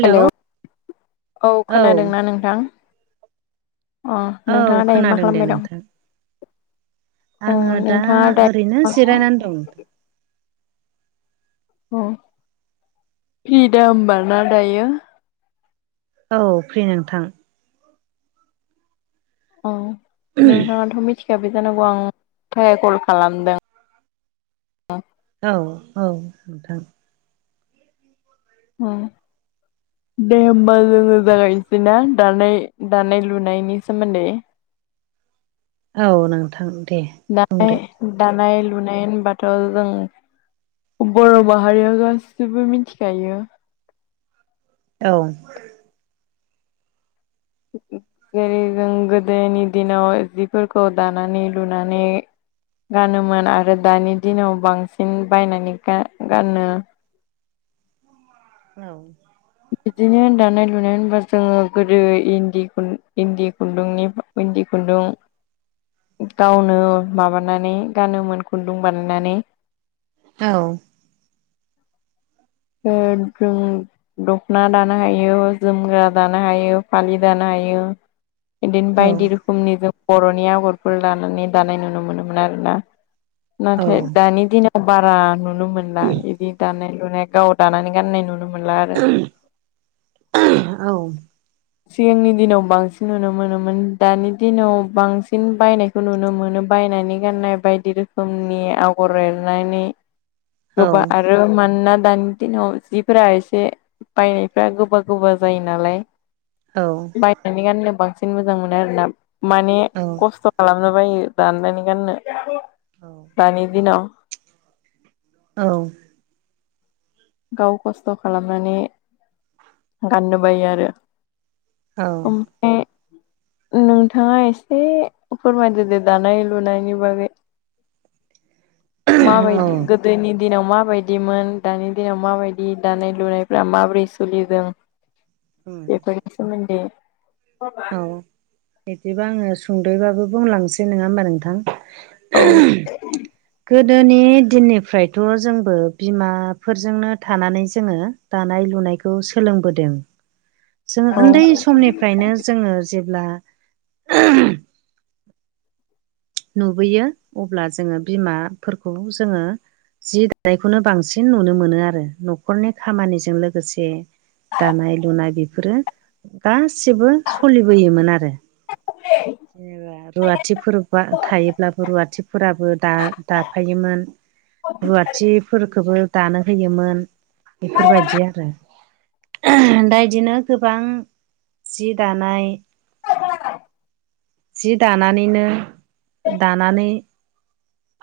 Hello औ खोनादोंना नोंथां अ औ नोंथाङा दायो मा खोनादों दे खालामबाय दं नोंथां अ आङो दा नोंथाङा ओरैनो दायो अ जिरायनानै दं अ फ्रिदा होनबाना दायो औ फ्रि नोंथां औ नोंथाङाथ' मिथिखाबाय जानांगौ आं मानि थाखाय कल खालामदों औ औ नोंथां दे होमबा जोङो जागायनोसै बिदिना दानाय दानाय लुनायनि सोमोन्दै औ नोंथां दे दानाय बुंदो दानाय लुनाय होनबाथ' जों बर' माहारिया गासिबो मिथिखायो औ जेरै जों गोदोनि दिनाव जिफोरखौ दानानै लुनानै गानोमोन आरो दानि दिनाव बांसिन बायनानै गानो औ बिदिनो दानाय लुनाय होनबा जोङो गोदो इनदि इन्दि खुन्दुंनि इन्दि खुनदुं गावनो माबानानै गानोमोन खुन्दुं बानायनानै औ [unintelligible] दख'ना दानो हायो जोमग्रा दानो हायो फालि दानो हायो बिदिनो बायदि रोखोमनि जों बर'नि आगरफोर लानानै दानाय नुनो मोनोमोन आरो ना औ नाथाय दानि दिनाव बारा नुनो मोनला बिदि दानाय लुनाय गाव दानानै गाननाय नुनो मोनला आरो औ सिगांनि दिनाव बांसिन नुनो मोनोमोन दानि दिनाव बांसिन बायनाय खौ नुनो मोनो बायनानै गाननाय बायदि रोखोमनि आगर एरनानै गोबां आरो मानोना दानि दिनाव जिफोरा एसे बायनायफ्रा गोबा गोबा जायो नालाय औ बायनानै गाननो बांसिन मोजां मोनो आरोना माने औ खस्थ' खालामनो बायो दानानै गाननो दानि दिनाव औ गाव खस्थ' खालामनानै गाननो बायो आरो औ उम ए नोंथाङा एसे फोरमायदो दे दानाय लुनायनि बागै माबायदि गो दोनि दिनाव माबायदिमोन दानि दिनाव माबायदि दानाय लुनायफ्रा माबोरै सोलिदों बेफोरनि सोमोन्दै बिदिबा आङो सुंद'यैबाबो बुंलांनोसै नङा होमबा नोंथां औ [inaudible] गोदोनि दिननिफ्रायथ' जोंबो बिमाफोरजोंनो थानानै जोङो दानाय लुनायखौ सोलोंबोदों [inaudible] जोङो उन्दै समनिफ्रायनो जोङो जेब्ला नुबोयो अब्ला जोङो बिमाफोरखौ जोङो जि दानायखौनो बांसिन नुनो मोनो आरो न'खरनि खामानिजों लोगोसे दानाय लुनाय बेफोरो गासिबो सलिबोयोमोन आरो [unintelligible] जेनेबा रुवाथिफोर औ थायोब्लाबो रुवाथिफोराबो दा दाफायोमोन औ रुवाथिफोरखौबो दानो होयोमोन बेफोरबायदि आरो दा इदिनो गोबां जि दानाय [unintelligible] जि दानानैनो दानानै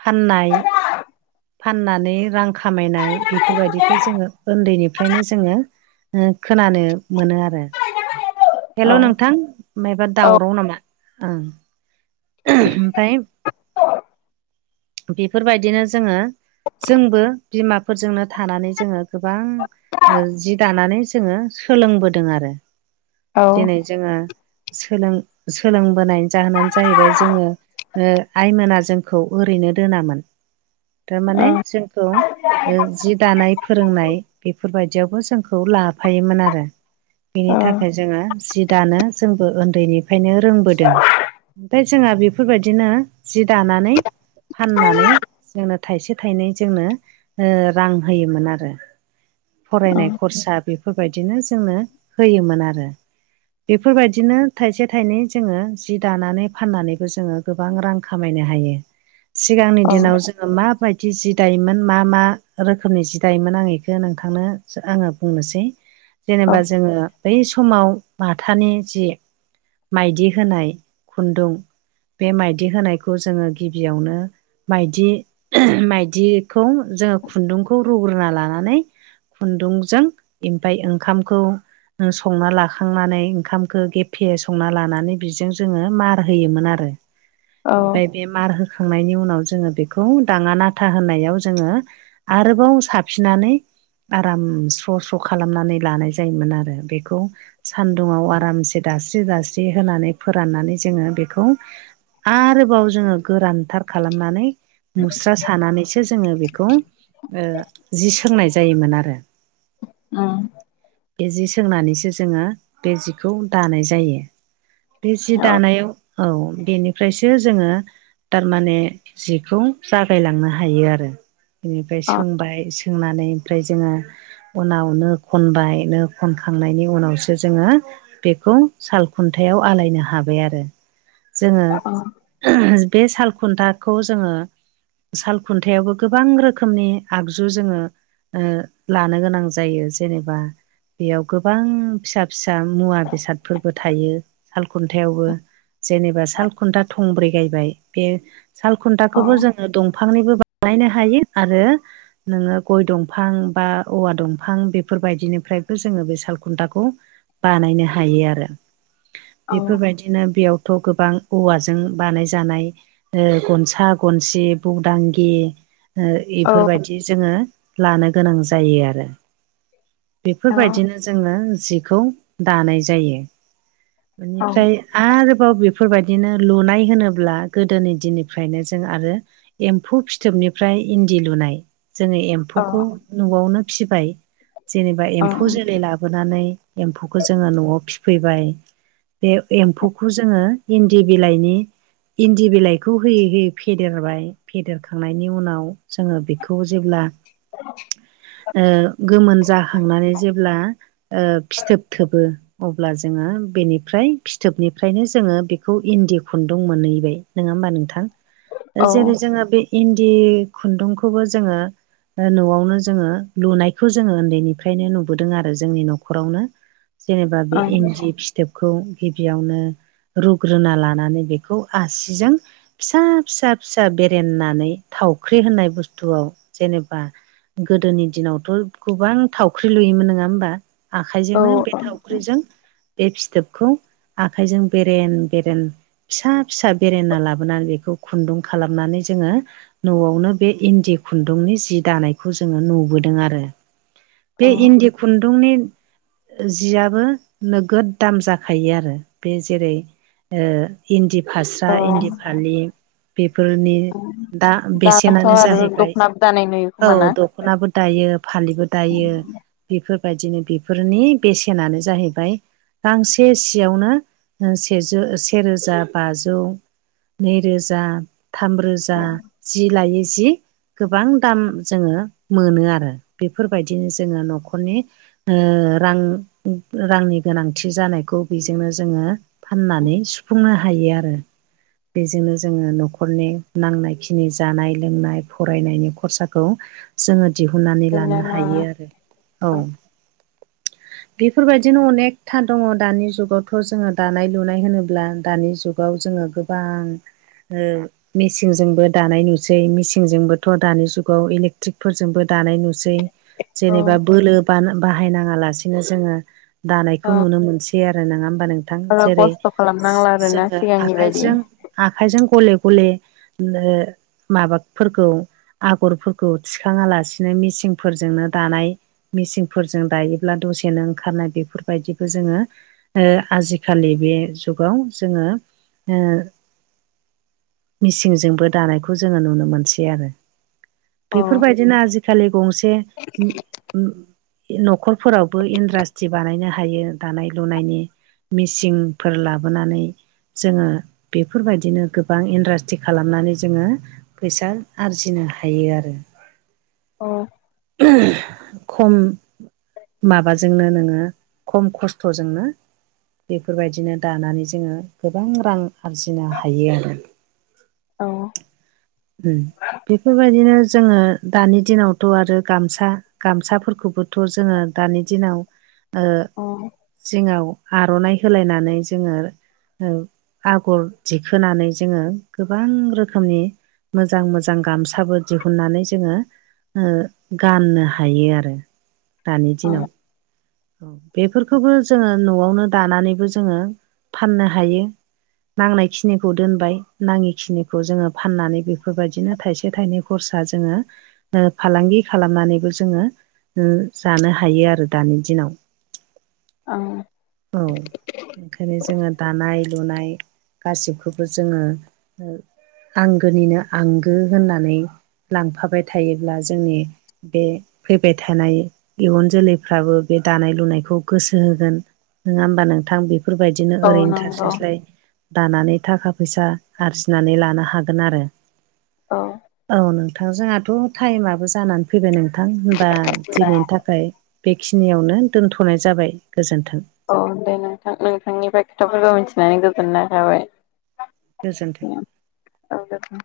फाननाय फाननानै रां खामायनाय बेफोरबायदिखौ जोङो उन्दैनिफ्रायनो जोङो ओ खोनानो मोनो आरो हेलौ नोंथां मायबा दावराव नामा ओं ओमफ्राय बेफोरबायदिनो जोङो जोंबो बिमाफोरजोंनो थानानै जोङो गोबां ओ जि दानानै जोङो सोलोंबोदों आरो औ दिनै जोङो सोलों सोलोंबोनायनि जाहोनानो जाहैबाय जोङो ओ आइमोना जोंखौ ओरैनो दोनामोन थारमाने जोंखौ जि दानाय फोरोंनाय बेफोरबायदियावबो जोंखौ लाफायोमोन आरो बेनि औ थाखाय जोङो जि दानो जोंबो उन्दैनिफ्रायनो रोंबोदों ओमफ्राय जोंहा बेफोरबायदिनो जि दानानै फाननानै जोंनो थाइसे थाइनै जोंनो रां होयोमोन आरो फरायनाय खरसा बेफोरबायदिनो जोंनो होयोमोन आरो बेफोरबायदिनो थाइसे थाइनै जोङो जि दानानै फाननानैबो जोङो गोबां रां खामायनो हायो [inaudible] सिगांनि दिनाव जों ङो माबायदि जि दायोमोन मा मा रोखोमनि जि दायोमोन आं इखौ नोंथांनो आङो बुंनोसै [inaudible] जेनेबा जोङो बै समाव माथानि जि माइदि होनाय खुन्दुं बे माइदि होनायखौ जोङो गिबियावनो माइदि माइदिखौ जोङो खुन्दुंखौ रुग्रोना लानानै खुन्दुंजों ओमफाय ओंखामखौ संना लाखांनानै ओंखामखौ गेफे संना लानानै बिजों जोङो मार होयोमोन आरो ओमफ्राय बे मार होखांनायनि उनाव जोङो बे खौ दाङा नाथा होनायाव जोङो आरोबाव साफिननानै आराम स्र' स्र' खालामनानै लानाय जायोमोन आरो बेखौ सान्दुङाव आरामसे दास्रि दास्रि होनानै फोराननानै जोङो बेखौ आरोबाव जोङो गोरानथार खालामनानै मुस्रा सानानैसो जोङो बेखौ ओ जि सोंनाय जायोमोन आरो [unintelligible] बे जि सोंनानैसो जोङो बे जिखौ दानाय जायो बे जि दानायाव औ बेनिफ्रायसो जोङो थारमाने जिखौ जागायलांनो हायो आरो बेनिफ्राय सोंबाय सोंनानै ओमफ्राय जोङो उनाव नो खनबाय नो खनखांनायनि उनावसो जोङो बेखौ साल खुन्थायाव आलायनो हाबाय आरो जोङो बे साल खुन्थाखौ जोङो साल खुन्थायावबो गोबां रोखोमनि आगजु जोङो ओ लानो गोनां जायो जेनेबा बेयाव गोबां फिसा फिसा मुवा बेसादफोरबो थायो साल खुन्थायावबो जेनेबा सालखुन्था थंब्रै गायबाय बे सालखुन्थाखौबो जों दंफांनिबो बानायनो हायो आरो नोङो गय दंफां बा औवा दंफां बेफोरबायदिनिफ्रायबो जोङो बे सालखुन्थाखौ बानायनो हायो आरो बेफोरबायदि बिदिनो बेयावथ' गोबां औवाजों बानाय जानाय गनसा गन जि बौदांगि इफोरबादि बिदि जोङो लानो गोनां जायो आरो बेफोरबायदिनो जोङो जिखौ दानाय जायो बेनिफ्राय आरोबाव बेफोरबायदिनो लुनाय होनोब्ला गोदोनि दिननिफ्रायनो जों आरो एम्फौ फिथोबनिफ्राय इन्दि लुनाय जोङो एम्फौखौ न'आवनो फिबाय जेनेबा एम्फौ जोलै लाबो लााबोनानै एम्फौखौ जोङो न'आव फिफैबाय बे एम्फौखौ जोङो इन्दि बिलाइनि इन्दि बिलाइखौ होयै होयै फियो फेदेरबाय फेदेरखांनायनि उनाव जोङो बेखौ जेब्ला औ गोमोन जाखांनानै जेब्ला फिथोब थोबो अब्ला जोंङो बेनिफ्राय फिथोबनिफ्रायनो जोंङो बेखौ इन्दि खुन्दुं मोनहैबाय नंङा होमबा नोंथां जेरै जोंङो बे इन्दि खुन्दुंखौबो जोंङो न'आवनो जोंङो लुनायखौ जोंङो उन्दैनिफ्रायनो नुबोदों आरो जोंनि न'खरावनो जेनेबा बे इन्दि फिथोबखौ गिबियावनो रुग्रोना लानानै बेखौ आसिजों फिसा फिसा फिसा बेरेनानै थावख्रि होननाय बुस्थुआव जेनेबा गोदोनि दिनावथ' गोबां थावख्रि लुयोमोन नङा होमबा आखाइजोंनो बे थावख्रिजों बे फिथोबखौ आखाइजों बेरेन बेरेन फिसा फिसा बेरेना लाबोनानै बेखौ खुन्दुं खालामनानै जोङो न'आवनो बे इन्दि खुन्दुंनि जि दानायखौ जोङो नुबोदों आरो औ बे इन्दि खुन्दुंनि जियाबो नोगोद दाम जाखायो आरो बे जेरै इन्दि फास्रा औ इन्दि फालि बेफोरनि दा दाथ' बेसेनानो आरो जाहैबाय दख'नाबो दानाय नुयो औ खोमाना? दख'नाबो दायो फालिबो दायो बेफोरबायदिनो बेफोरनि बेसेनानो जाहैबाय गांसे सियावनो सेजौ सेरोजा बाजौ नैरोजा थामरोजा जि लायो जि गोबां दाम जोंङो मोनो आरो बेफोरबायदिनो जोंङो न'खरनि रां रांनि गोनांथि जानायखौ बेजोंनो जोंङो फाननानै सुफुंनो हायो आरो बेजोंनो जोंङो न'खर न'खरनि नांनाय खिनि जानाय लोंनाय फरायनायनि खरसाखौ जोंङो दिहुननानै लानो हायो आरो औ बेफोरबायदिनो अनेकथा दंङो दानि जुगावथ' जोंङो दानाय लुनाय होनोब्ला दानि जुग जुगाव जोंङो गोबां मेसिनजोंबो दानाय नुसै मेसिनजोंबोथ' दानि जुगाव इलेक्ट्रिकफोरजोंबो दानाय नुसै औ जेनेबा बोलो ब बाहायनाङा लासिनो जोंङो दानायखौ नुनो मोनसै बिदि आरो नंङा होमबा नोंथां बारा जेरै खस्थ' खालामनांला आरोना जोंङो सिगांनि बायदि आखाइजों आखायजों गले गले माबाफोरखौ आगरफोरखौ थिखाङा लासिनो मेचंफोरजोंनो दानाय मेचंफोरजों दायो ब्ला दसेनो ओंखारनाय बेफोरबायदिखौ जोंङो आजिखालि बे जुगाव जोंङो ओ मेसिंजोंबो दानायखौ जोंङो नुनो मोनसै आरो। औ बेफोरबायदिनो आजिखालि गंसे न'खर फोरावबो इन्डासट्रि बानायनो हायो दानाय लुनायनि मेसिंफोर लाबोनानै जोंङो बेफोरबायदिनो गोबां इन्डास्ट्रि खालामनानै जोंङो फैसा आरजिनो हायो आरो। अ खम माबाजोंनो नोंङो खम खस्थ'जोंनो बेफोरबायदिनो दानानै जोंङो गोबां रां आरजिनो हायो आरो। औ बेफोरबायदिनो जोंङो दानि दिनावथ' आरो गामसा गामसाफोरखौबोथ' जोंङो दानि दिनाव ओ औ जिङाव आर'नाइ होलायनानै जोंङो आगर दिखोनानै जोङो गोबां रोखोमनि मोजां मोजां गामसाबो दिहुननानै जोङो गाननो हायो आरो दानि दिनाव। औ बेफोरखौबो जोङो न'आवनो दानानैबो जोङो फाननो हायो। नांनायखिनिखौ दोनबाय नाङिखिनिखौ जोङो फाननानै बेफोरबायदिनो थाइसे थाइनै खरसा जोङो फालांगि खालामनानैबो जोङो जानो हायो आरो दानि दिनाव आ औ ओंखायनो जोंङो दानाय लुनाय गासिबखौबो जोंङो आंगोनिनो आंगो होननानै लांफाबाय थायोब्ला जोंनि बे फैबाय थानाय इयुन जोलैफ्राबो बे दानाय लुनायखौ गोसो होगोन नंङा होमबा नोंथां बेफोरबायदि बिदिनो औ ओरैनो नंगौ थास्लायस्लाय दानानै थाखा फैसा आरजिनानै लानो हागोन आरो औ औ नों नोंथांजोंहाथ' टाइमाबबो जानानै फैबाय नोंथां होनबा दिनैनि थाखाय ओमफ्राय बेखिनियावनो दोनथ'नाय जाबाय गोजोन्थों। औ दे नोंथां नोंथांनिफ्राय खोथाफोरखौ मिथिनानै गोजोननाय थाबाय। गोजोन्थों औ